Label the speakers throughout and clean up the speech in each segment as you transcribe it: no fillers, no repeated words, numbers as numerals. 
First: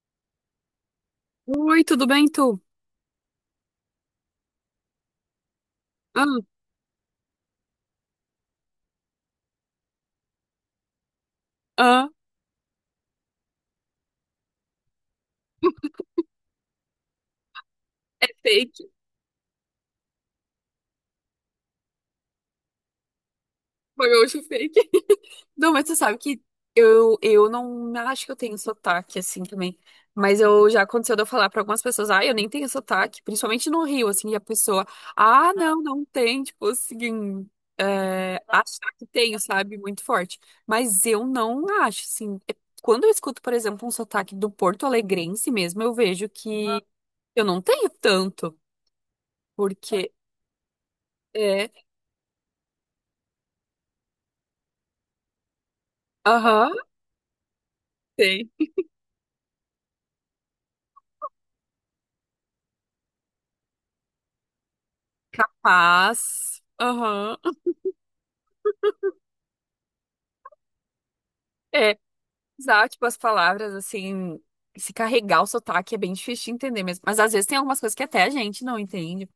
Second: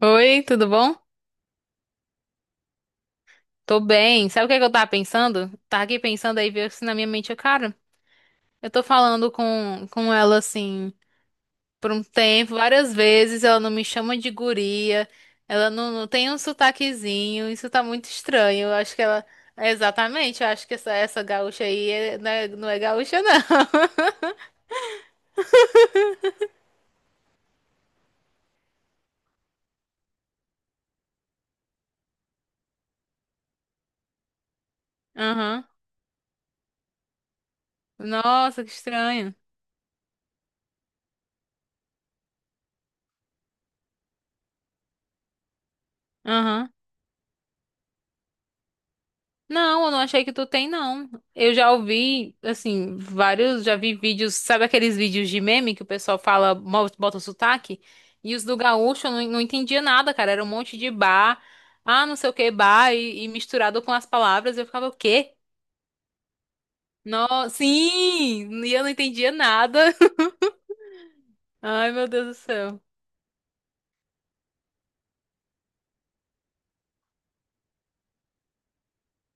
Speaker 1: Oi, tudo bom?
Speaker 2: Oi, tudo bem, tu?
Speaker 1: Tô bem. Sabe o que é que eu tava pensando? Tava aqui
Speaker 2: Ah,
Speaker 1: pensando aí, veio assim na minha mente, eu, cara, eu tô falando com ela assim por um
Speaker 2: ah,
Speaker 1: tempo, várias vezes, ela não me chama de guria, ela não tem um sotaquezinho, isso tá muito
Speaker 2: é
Speaker 1: estranho. Eu
Speaker 2: fake.
Speaker 1: acho que ela. Exatamente, eu acho que essa gaúcha aí não é gaúcha, não.
Speaker 2: Foi meu último fake. Não, mas você sabe que eu não acho que eu tenho sotaque assim também. Mas eu já aconteceu de eu falar pra algumas pessoas, ah, eu nem tenho sotaque, principalmente no Rio, assim, e a pessoa, ah,
Speaker 1: Aham.
Speaker 2: não, não tem, tipo assim,
Speaker 1: Nossa, que
Speaker 2: achar que
Speaker 1: estranho.
Speaker 2: tenho, sabe, muito forte. Mas eu não acho, assim. Quando eu escuto, por exemplo, um sotaque do Porto Alegrense mesmo, eu vejo que
Speaker 1: Aham.
Speaker 2: eu não tenho tanto,
Speaker 1: Não, eu não
Speaker 2: porque
Speaker 1: achei que tu tem, não. Eu já
Speaker 2: é.
Speaker 1: ouvi, assim, vários, já vi vídeos, sabe aqueles vídeos de meme que o pessoal fala,
Speaker 2: Aham.
Speaker 1: bota o sotaque? E os
Speaker 2: Tem.
Speaker 1: do gaúcho eu não entendia nada, cara. Era um monte de bar, não sei o que, bar, e misturado com as palavras, eu ficava, o quê?
Speaker 2: Capaz. Aham.
Speaker 1: No, sim! E eu não entendia nada. Ai,
Speaker 2: É,
Speaker 1: meu Deus do céu.
Speaker 2: usar, tipo, as palavras, assim, se carregar o sotaque é bem difícil de entender mesmo. Mas às vezes tem algumas coisas que até a gente não entende.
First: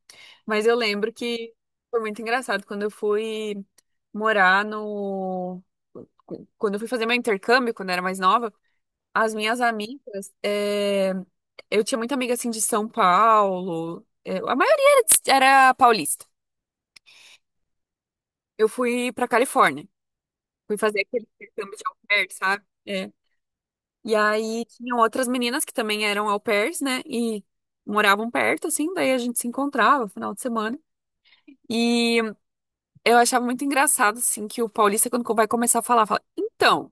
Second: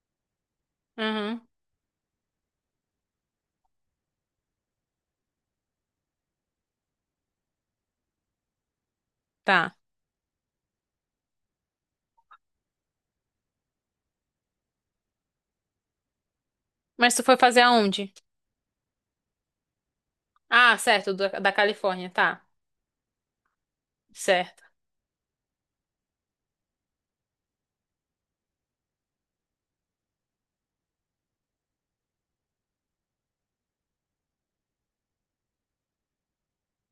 Speaker 2: Mas eu lembro
Speaker 1: Uhum,
Speaker 2: que foi muito engraçado quando eu fui morar no. Quando eu fui fazer meu intercâmbio, quando eu era mais nova, as minhas
Speaker 1: tá.
Speaker 2: amigas. Eu tinha muita amiga, assim, de São Paulo. A maioria era paulista.
Speaker 1: Mas tu foi fazer aonde?
Speaker 2: Eu fui pra Califórnia. Fui
Speaker 1: Ah,
Speaker 2: fazer
Speaker 1: certo,
Speaker 2: aquele
Speaker 1: da
Speaker 2: intercâmbio de
Speaker 1: Califórnia,
Speaker 2: albergue,
Speaker 1: tá.
Speaker 2: sabe? E
Speaker 1: Certo.
Speaker 2: aí tinham outras meninas que também eram au pairs, né? E moravam perto, assim, daí a gente se encontrava no final de semana. E eu achava muito engraçado, assim, que o paulista, quando vai começar a falar, fala, então,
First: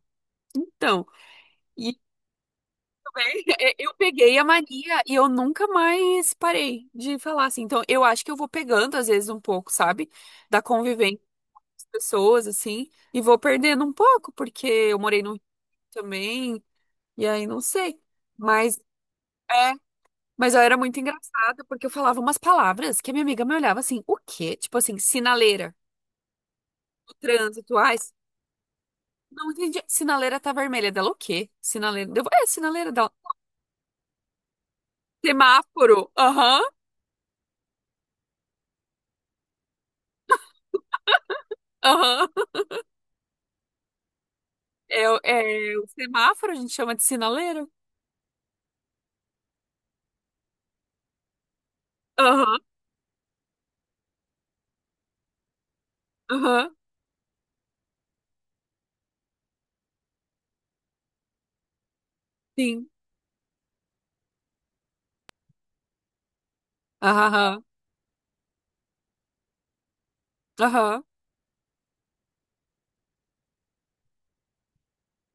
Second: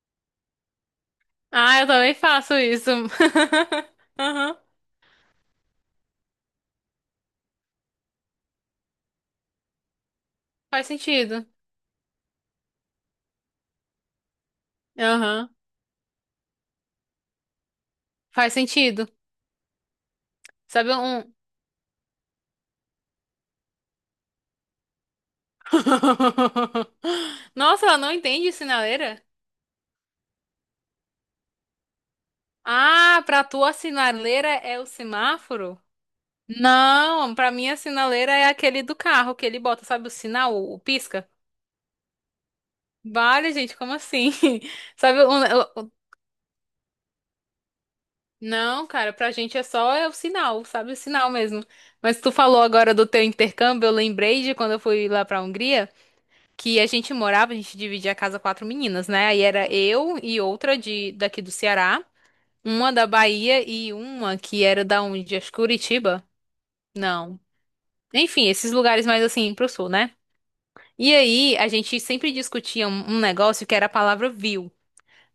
Speaker 2: então.
Speaker 1: Ah, eu
Speaker 2: E
Speaker 1: também faço isso.
Speaker 2: também eu peguei a
Speaker 1: Aham.
Speaker 2: mania e eu nunca mais parei de falar, assim. Então, eu acho que eu vou pegando, às vezes, um pouco, sabe? Da
Speaker 1: Faz
Speaker 2: convivência com
Speaker 1: sentido.
Speaker 2: as pessoas, assim, e vou perdendo um pouco, porque eu morei no Rio
Speaker 1: Aham.
Speaker 2: também, e aí não sei.
Speaker 1: Faz
Speaker 2: Mas.
Speaker 1: sentido.
Speaker 2: é Mas eu era
Speaker 1: Sabe
Speaker 2: muito
Speaker 1: um.
Speaker 2: engraçada porque eu falava umas palavras que a minha amiga me olhava assim, o quê? Tipo assim, sinaleira, no trânsito,
Speaker 1: Nossa,
Speaker 2: ai,
Speaker 1: ela não entende sinaleira?
Speaker 2: não entendi. Sinaleira tá vermelha dela, o quê? Sinaleira, eu, é, sinaleira dela.
Speaker 1: Ah, pra tua sinaleira é o semáforo?
Speaker 2: Semáforo, aham,
Speaker 1: Não, pra mim a sinaleira é aquele do carro que ele bota, sabe o sinal, o pisca?
Speaker 2: aham.
Speaker 1: Vale, gente, como assim?
Speaker 2: É,
Speaker 1: Sabe um- o-
Speaker 2: o
Speaker 1: o-
Speaker 2: semáforo a gente chama de sinaleira.
Speaker 1: Não, cara, pra gente é só é o sinal, sabe o sinal mesmo. Mas tu
Speaker 2: Aham,
Speaker 1: falou agora do teu intercâmbio, eu lembrei de quando eu fui lá pra Hungria,
Speaker 2: aham,
Speaker 1: que a gente morava, a gente dividia a casa quatro meninas, né? Aí era eu e outra de daqui do Ceará,
Speaker 2: sim,
Speaker 1: uma da Bahia e uma que era da onde? Acho que Curitiba? Não.
Speaker 2: aham,
Speaker 1: Enfim, esses lugares mais assim pro sul, né?
Speaker 2: aham.
Speaker 1: E aí a gente sempre discutia um negócio que era a palavra viu.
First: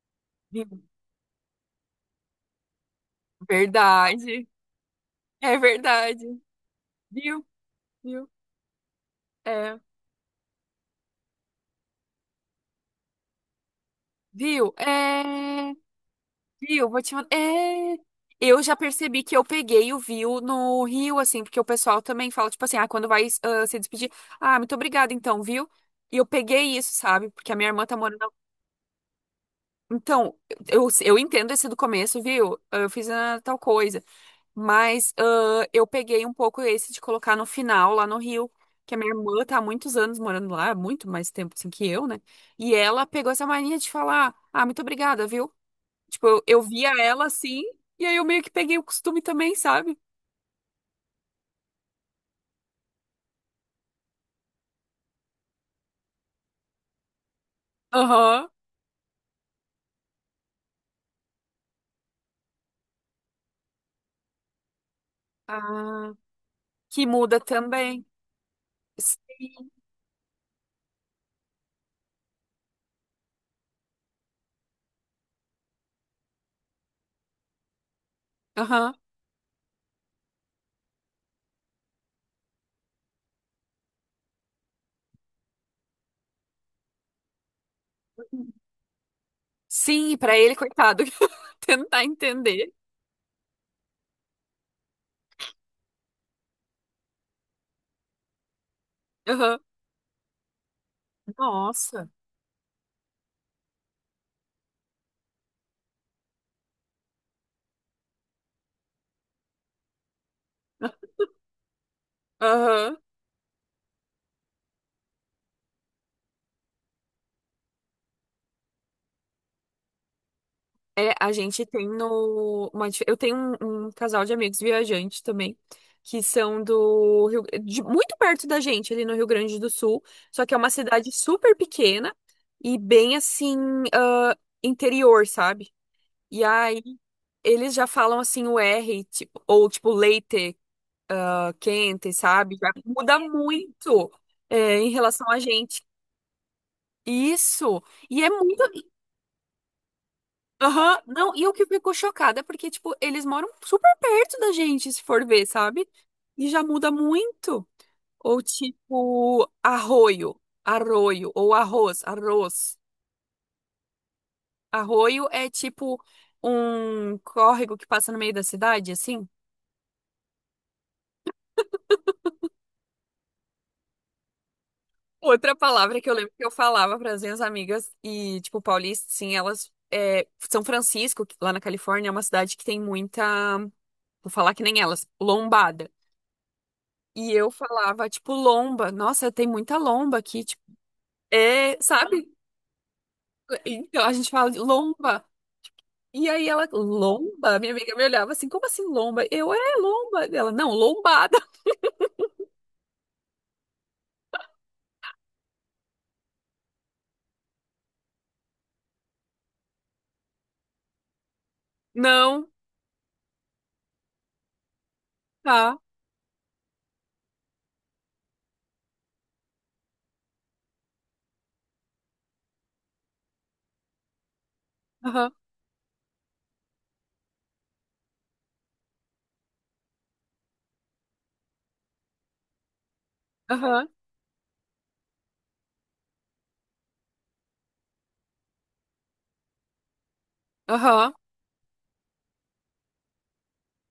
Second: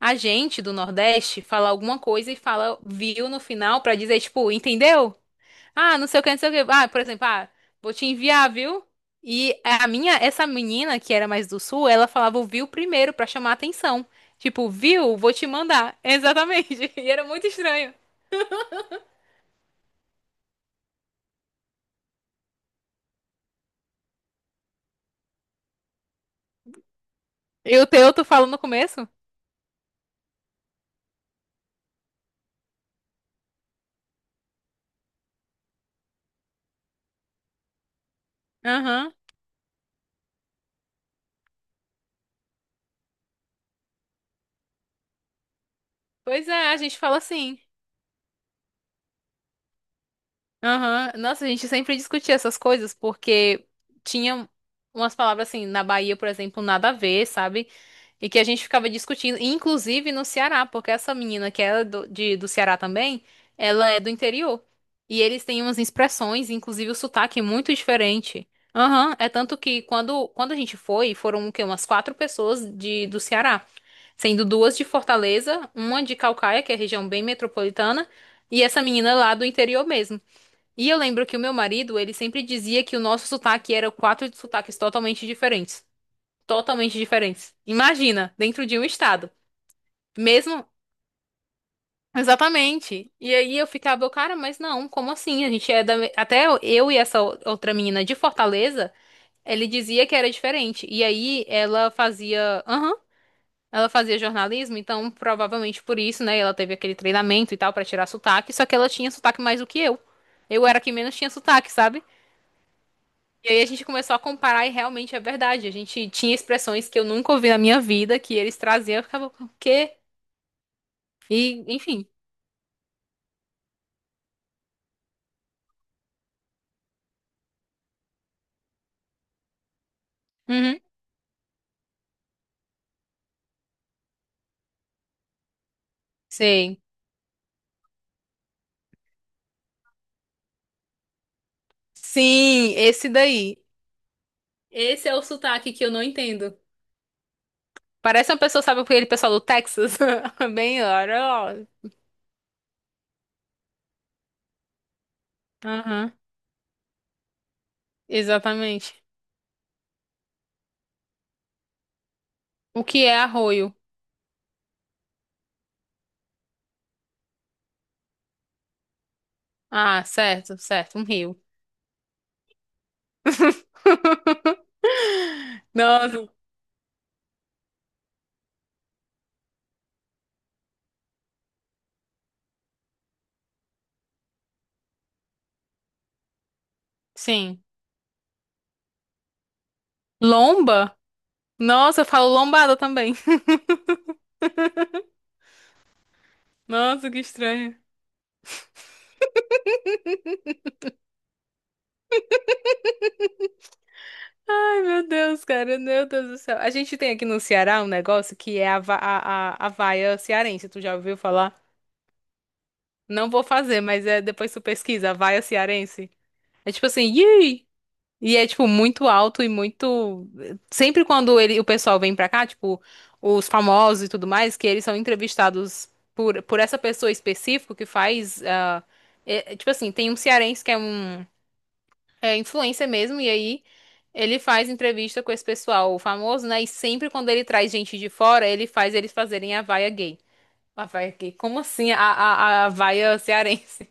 Speaker 1: A gente do
Speaker 2: Viu?
Speaker 1: Nordeste fala alguma coisa e fala viu no final pra dizer
Speaker 2: Verdade,
Speaker 1: tipo, entendeu?
Speaker 2: é
Speaker 1: Ah, não sei o
Speaker 2: verdade.
Speaker 1: que, não sei o que. Ah, por exemplo,
Speaker 2: Viu,
Speaker 1: ah, vou te
Speaker 2: viu,
Speaker 1: enviar, viu? E
Speaker 2: é,
Speaker 1: essa menina que era mais do sul, ela falava o viu primeiro pra chamar atenção. Tipo,
Speaker 2: viu,
Speaker 1: viu? Vou te
Speaker 2: é.
Speaker 1: mandar.
Speaker 2: Viu?
Speaker 1: Exatamente.
Speaker 2: Vou
Speaker 1: E
Speaker 2: te
Speaker 1: era
Speaker 2: mandar.
Speaker 1: muito estranho.
Speaker 2: Eu já percebi que eu peguei o viu no Rio, assim, porque o pessoal também fala, tipo assim, ah, quando vai ah, se despedir, ah, muito obrigada, então, viu? E eu peguei isso, sabe? Porque a minha
Speaker 1: E
Speaker 2: irmã
Speaker 1: o
Speaker 2: tá
Speaker 1: teu, tu
Speaker 2: morando.
Speaker 1: fala no começo?
Speaker 2: Então, eu entendo esse do começo, viu? "Ah, Eu fiz ah, tal coisa. Mas ah, eu peguei um pouco esse de colocar no final, lá no Rio, que a minha
Speaker 1: Aham.
Speaker 2: irmã tá há muitos anos morando lá, muito mais tempo assim que eu, né? E ela pegou essa mania de falar, ah, muito obrigada, viu? Tipo, eu,
Speaker 1: Pois
Speaker 2: eu
Speaker 1: é, a
Speaker 2: via
Speaker 1: gente fala
Speaker 2: ela
Speaker 1: assim.
Speaker 2: assim, e aí eu meio que peguei o costume também, sabe?
Speaker 1: Aham. Nossa, a gente sempre discutia essas coisas porque tinha umas palavras assim, na Bahia, por exemplo, nada a ver, sabe? E que a
Speaker 2: Aham.
Speaker 1: gente ficava discutindo, inclusive no Ceará, porque essa menina que é do Ceará também, ela é do interior. E eles têm umas
Speaker 2: Ah,
Speaker 1: expressões, inclusive o
Speaker 2: que muda
Speaker 1: sotaque é muito
Speaker 2: também.
Speaker 1: diferente. Aham, é tanto
Speaker 2: Sim.
Speaker 1: que quando a gente foi, foram o quê? Umas quatro pessoas do Ceará, sendo duas de Fortaleza, uma de Calcaia, que é região bem metropolitana, e essa
Speaker 2: Aham.
Speaker 1: menina lá do interior mesmo. E eu lembro que o meu marido, ele sempre dizia que o nosso sotaque era quatro sotaques totalmente diferentes. Totalmente diferentes. Imagina, dentro de um estado.
Speaker 2: Sim, pra ele,
Speaker 1: Mesmo.
Speaker 2: coitado, tentar entender.
Speaker 1: Exatamente. E aí eu ficava, cara, mas não, como assim? A gente é da. Me- Até eu e essa outra menina de Fortaleza,
Speaker 2: Aham.
Speaker 1: ele dizia que era diferente. E aí ela
Speaker 2: Nossa.
Speaker 1: fazia. Aham. Ela fazia jornalismo, então provavelmente por isso, né? Ela teve aquele treinamento e tal pra tirar sotaque, só que ela tinha sotaque mais do que eu. Eu era a que menos tinha sotaque, sabe?
Speaker 2: Aham.
Speaker 1: E aí a gente começou a comparar e realmente é verdade. A gente tinha expressões que eu nunca ouvi na minha vida, que eles traziam, eu ficava, o quê?
Speaker 2: É, a gente
Speaker 1: E,
Speaker 2: tem
Speaker 1: enfim.
Speaker 2: no. uma dif- eu tenho um casal de amigos viajantes também, que são do Rio, muito perto da gente, ali no Rio Grande do Sul. Só que é uma
Speaker 1: Uhum.
Speaker 2: cidade super pequena e bem assim, ah, interior, sabe? E
Speaker 1: Sim.
Speaker 2: aí eles já falam assim o R, tipo, ou tipo leite, quente, sabe? Já
Speaker 1: Sim, esse
Speaker 2: muda
Speaker 1: daí.
Speaker 2: muito em
Speaker 1: Esse é o
Speaker 2: relação a
Speaker 1: sotaque
Speaker 2: gente.
Speaker 1: que eu não entendo.
Speaker 2: Isso. E é
Speaker 1: Parece uma pessoa, sabe,
Speaker 2: muito.
Speaker 1: aquele pessoal do Texas? Bem,
Speaker 2: Aham.
Speaker 1: olha.
Speaker 2: Não, e o que
Speaker 1: Ó.
Speaker 2: ficou chocada é porque, tipo, eles moram super perto da gente, se for ver, sabe?
Speaker 1: Aham,
Speaker 2: E já muda muito. Ou
Speaker 1: exatamente.
Speaker 2: tipo, arroio, arroio, ou arroz, arroz.
Speaker 1: O que é arroio?
Speaker 2: Arroio é tipo um córrego que passa no meio da cidade, assim.
Speaker 1: Ah, certo, certo, um rio.
Speaker 2: Outra palavra que eu
Speaker 1: Nossa,
Speaker 2: lembro que eu falava para as minhas amigas, e, tipo, paulista, sim, elas. São Francisco, que lá na Califórnia, é uma cidade que tem muita. Vou falar que nem elas, lombada. E eu
Speaker 1: sim.
Speaker 2: falava, tipo, lomba. Nossa, tem muita lomba aqui, tipo.
Speaker 1: Lomba?
Speaker 2: É,
Speaker 1: Nossa, eu
Speaker 2: sabe?
Speaker 1: falo lombada também.
Speaker 2: Então a gente fala de lomba. E aí ela,
Speaker 1: Nossa, que
Speaker 2: lomba? Minha
Speaker 1: estranho.
Speaker 2: amiga me olhava assim, como assim lomba? Eu, é lomba. Ela, não, lombada.
Speaker 1: Ai, meu Deus, cara, meu Deus do céu. A gente tem aqui no Ceará um negócio que é a, va- a vaia cearense. Tu já ouviu falar?
Speaker 2: Não,
Speaker 1: Não vou fazer, mas é depois tu pesquisa, a vaia
Speaker 2: tá.
Speaker 1: cearense. É tipo assim, "Yee!" E é tipo muito alto e muito. Sempre quando ele, o pessoal vem pra cá, tipo, os famosos e tudo mais, que eles são
Speaker 2: Aham,
Speaker 1: entrevistados por essa pessoa específica que faz. É tipo assim, tem um cearense que é um. É influência mesmo, e aí
Speaker 2: aham,
Speaker 1: ele faz entrevista com esse pessoal famoso, né? E sempre quando ele traz gente de fora, ele faz eles fazerem a vaia gay. A vaia
Speaker 2: aham.
Speaker 1: gay? Como assim a vaia cearense?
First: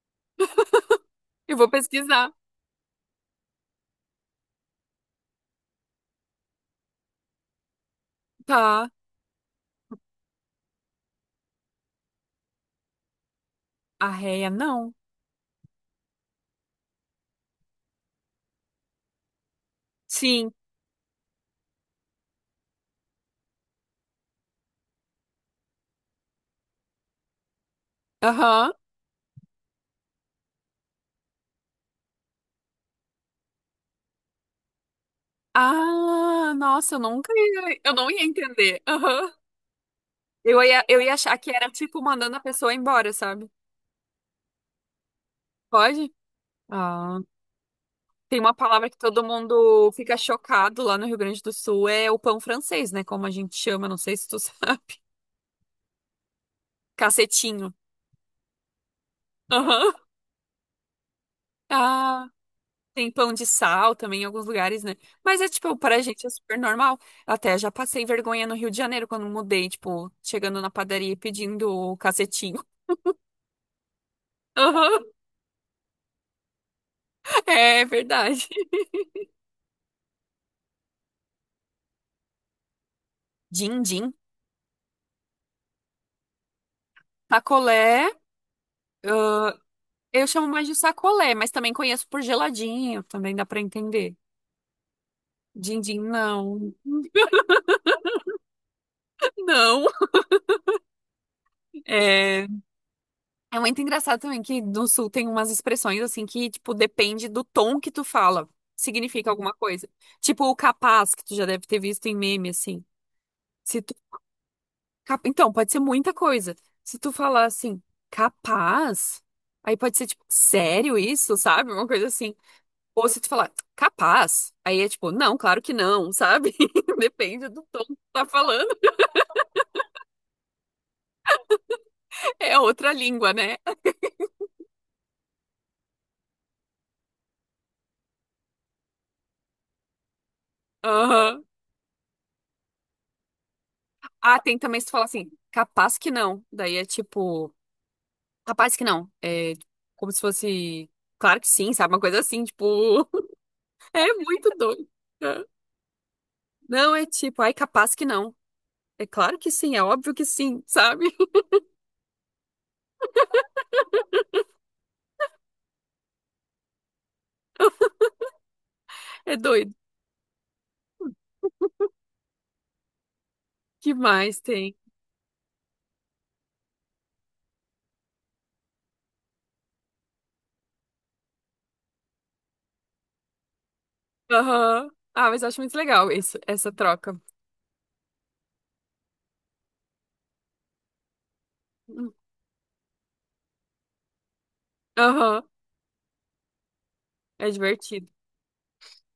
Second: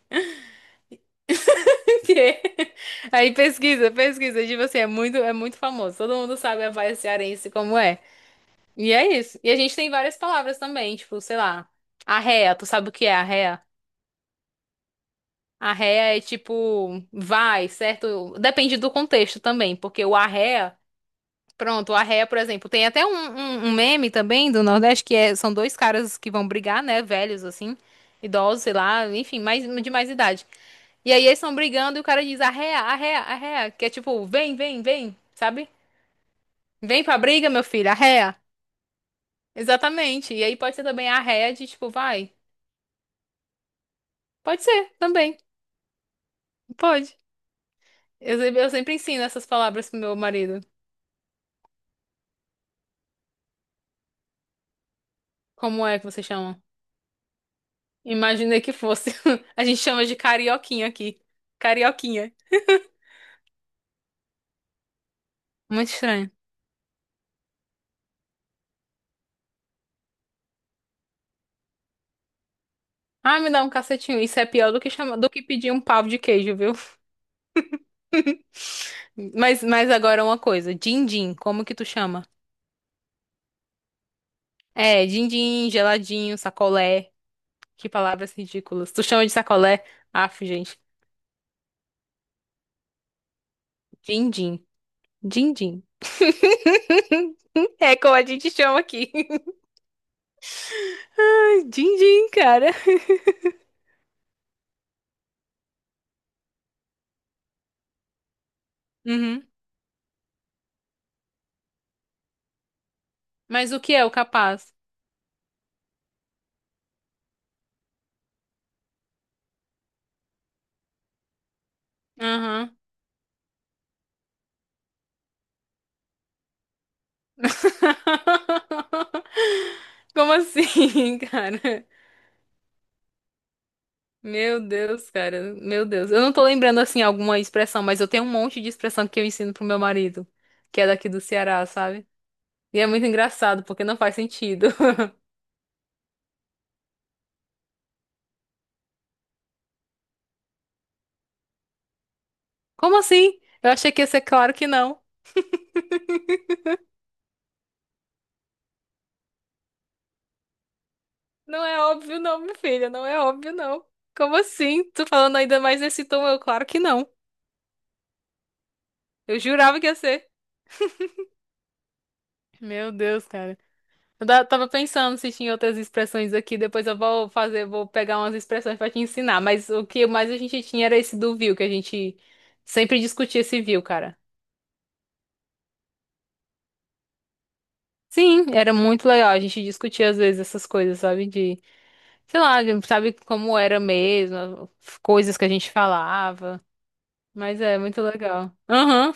Speaker 2: Eu vou pesquisar.
Speaker 1: Que- Aí pesquisa, pesquisa, tipo assim, é muito famoso. Todo mundo sabe a vaia cearense como é.
Speaker 2: Tá.
Speaker 1: E é isso. E a gente tem várias palavras também, tipo, sei lá, arréia, tu sabe o que é arréia?
Speaker 2: Arreia, não.
Speaker 1: Arréia é tipo, vai, certo? Depende do contexto também, porque o
Speaker 2: Sim.
Speaker 1: arréia. Pronto, a ré, por exemplo, tem até um, um meme também do Nordeste que são dois caras que vão brigar, né? Velhos, assim, idosos,
Speaker 2: Aham.
Speaker 1: sei lá, enfim, de mais idade. E aí eles estão brigando e o cara diz arréa, arréa, arréa, que é tipo, vem, vem, vem, sabe?
Speaker 2: Ah, nossa, eu
Speaker 1: Vem pra
Speaker 2: nunca
Speaker 1: briga, meu
Speaker 2: ia,
Speaker 1: filho,
Speaker 2: eu não ia
Speaker 1: arréa.
Speaker 2: entender. Aham.
Speaker 1: Exatamente. E aí
Speaker 2: Eu
Speaker 1: pode ser
Speaker 2: ia, eu
Speaker 1: também
Speaker 2: ia achar que
Speaker 1: arréa de
Speaker 2: era
Speaker 1: tipo,
Speaker 2: tipo
Speaker 1: vai.
Speaker 2: mandando a pessoa embora, sabe?
Speaker 1: Pode ser, também,
Speaker 2: Pode?
Speaker 1: pode.
Speaker 2: Ah,
Speaker 1: Eu,
Speaker 2: tem uma
Speaker 1: se- eu
Speaker 2: palavra
Speaker 1: sempre
Speaker 2: que todo
Speaker 1: ensino essas
Speaker 2: mundo
Speaker 1: palavras pro meu
Speaker 2: fica
Speaker 1: marido.
Speaker 2: chocado lá no Rio Grande do Sul, é o pão francês, né? Como a gente chama, não sei se tu sabe.
Speaker 1: Como é que você chama?
Speaker 2: Cacetinho.
Speaker 1: Imaginei que fosse. A gente
Speaker 2: Aham.
Speaker 1: chama de carioquinha aqui.
Speaker 2: Ah,
Speaker 1: Carioquinha.
Speaker 2: tem pão de sal também em alguns lugares, né? Mas é tipo,
Speaker 1: Muito
Speaker 2: pra gente é
Speaker 1: estranho.
Speaker 2: super normal. Até já passei vergonha no Rio de Janeiro quando mudei, tipo, chegando na padaria e pedindo o cacetinho.
Speaker 1: Ai, me dá um cacetinho. Isso é pior do que
Speaker 2: Aham.
Speaker 1: chama, do que pedir um pau de queijo, viu?
Speaker 2: É verdade.
Speaker 1: Mas agora uma coisa. Din-din, como que tu chama?
Speaker 2: Din-din.
Speaker 1: É, din-din, geladinho, sacolé. Que
Speaker 2: Sacolé,
Speaker 1: palavras ridículas. Tu chama de
Speaker 2: ah,
Speaker 1: sacolé?
Speaker 2: eu
Speaker 1: Aff,
Speaker 2: chamo mais de
Speaker 1: gente.
Speaker 2: sacolé, mas também conheço por geladinho, também dá pra entender.
Speaker 1: Din-din. Din-din.
Speaker 2: Din-din, não.
Speaker 1: É como a gente chama aqui.
Speaker 2: Não.
Speaker 1: Ai, din-din,
Speaker 2: É...
Speaker 1: cara.
Speaker 2: É muito engraçado também que no sul tem umas expressões assim que, tipo, depende do tom que tu fala. Significa
Speaker 1: Uhum.
Speaker 2: alguma coisa. Tipo o capaz, que tu já deve ter visto em meme, assim.
Speaker 1: Mas o
Speaker 2: Se tu...
Speaker 1: que é o capaz?
Speaker 2: cap- Então, pode ser muita coisa. Se tu falar assim, capaz, aí pode ser tipo, sério isso, sabe? Uma coisa assim.
Speaker 1: Aham.
Speaker 2: Ou se tu falar, capaz, aí é tipo, não, claro que não, sabe? Depende do tom que tu tá falando.
Speaker 1: Como assim, cara?
Speaker 2: É outra língua, né?
Speaker 1: Meu Deus, cara. Meu Deus. Eu não tô lembrando assim alguma expressão, mas eu tenho um monte de expressão que eu ensino pro meu marido, que é daqui do
Speaker 2: Aham.
Speaker 1: Ceará, sabe? E é muito engraçado, porque não faz
Speaker 2: Ah, tem
Speaker 1: sentido.
Speaker 2: também se tu falar assim, capaz que não. Daí é tipo, capaz que não. É como se fosse, claro que sim, sabe? Uma coisa assim, tipo,
Speaker 1: Como assim? Eu achei que ia
Speaker 2: é
Speaker 1: ser
Speaker 2: muito
Speaker 1: claro que
Speaker 2: doido.
Speaker 1: não.
Speaker 2: Não, é tipo, ai, capaz que não. É claro que sim, é óbvio que sim, sabe?
Speaker 1: Não é óbvio, não, minha filha. Não é óbvio, não. Como assim? Tu falando ainda mais nesse tom? Eu, claro que não.
Speaker 2: É
Speaker 1: Eu
Speaker 2: doido.
Speaker 1: jurava que ia ser. Meu Deus, cara.
Speaker 2: Que
Speaker 1: Eu
Speaker 2: mais
Speaker 1: da- tava
Speaker 2: tem?
Speaker 1: pensando se tinha outras expressões aqui, depois eu vou fazer, vou pegar umas expressões pra te ensinar, mas o que mais a gente tinha era esse do viu, que a gente sempre discutia esse viu, cara.
Speaker 2: Aham. Ah, mas eu acho muito legal isso, essa troca.
Speaker 1: Sim, era muito legal, a gente discutia às vezes essas coisas, sabe, sei lá, sabe como era mesmo, coisas
Speaker 2: Aham.
Speaker 1: que a gente falava,
Speaker 2: É
Speaker 1: mas é muito
Speaker 2: divertido.
Speaker 1: legal. Aham.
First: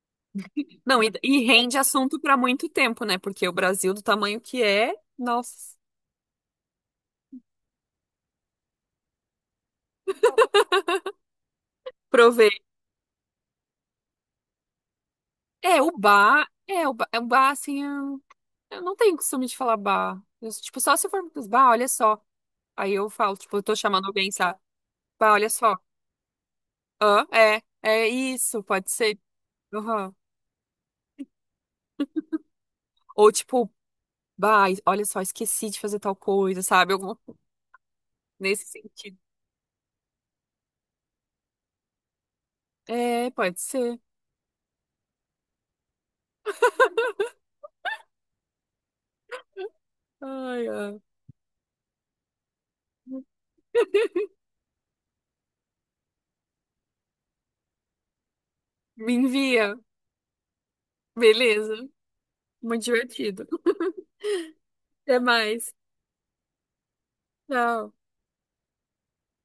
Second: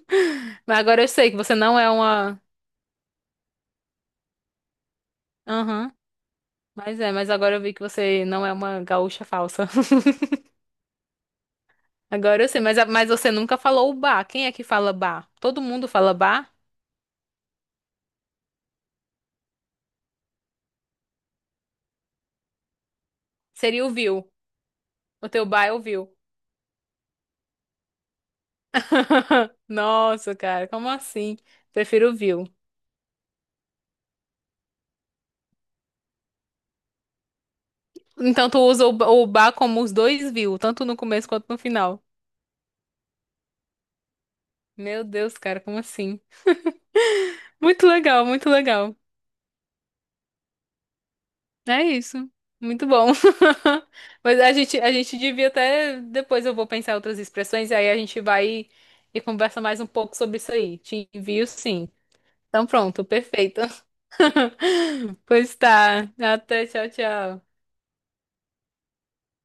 Speaker 1: Mas
Speaker 2: Não,
Speaker 1: agora eu
Speaker 2: e,
Speaker 1: sei que
Speaker 2: e
Speaker 1: você
Speaker 2: rende
Speaker 1: não é
Speaker 2: assunto para
Speaker 1: uma,
Speaker 2: muito tempo, né? Porque o Brasil, do tamanho que é, nossa,
Speaker 1: aham, mas é, mas agora eu vi que você não é uma gaúcha falsa. Agora eu
Speaker 2: provei.
Speaker 1: sei, mas, mas você nunca falou o bar. Quem é que fala bar? Todo
Speaker 2: É,
Speaker 1: mundo
Speaker 2: o
Speaker 1: fala
Speaker 2: bar,
Speaker 1: bar?
Speaker 2: é, o bar, é, o bar assim, eu não tenho costume de falar bar. Eu, tipo, só se for, bah, olha só. Aí eu falo, tipo, eu tô
Speaker 1: Seria o
Speaker 2: chamando alguém,
Speaker 1: viu.
Speaker 2: sabe?
Speaker 1: O
Speaker 2: Bah,
Speaker 1: teu
Speaker 2: olha
Speaker 1: bar é
Speaker 2: só.
Speaker 1: o viu.
Speaker 2: Hã? É isso, pode ser. Aham.
Speaker 1: Nossa, cara, como assim? Prefiro o viu.
Speaker 2: Ou tipo, bah, olha só, esqueci de fazer tal coisa, sabe? Algum,
Speaker 1: Então tu
Speaker 2: nesse
Speaker 1: usa o, ba-
Speaker 2: sentido.
Speaker 1: o bar como os dois viu, tanto no começo quanto no final.
Speaker 2: É, pode ser.
Speaker 1: Meu Deus, cara, como assim? Muito legal, muito legal.
Speaker 2: Ai, ai.
Speaker 1: É isso. Muito bom. Mas a gente devia até. Depois eu vou pensar em outras expressões, e aí a gente vai e,
Speaker 2: Me
Speaker 1: e conversa
Speaker 2: envia.
Speaker 1: mais um pouco sobre isso aí. Te envio,
Speaker 2: Beleza.
Speaker 1: sim. Então
Speaker 2: Muito
Speaker 1: pronto,
Speaker 2: divertido.
Speaker 1: perfeito.
Speaker 2: Até
Speaker 1: Pois
Speaker 2: mais.
Speaker 1: tá. Até, tchau, tchau.
Speaker 2: Tchau.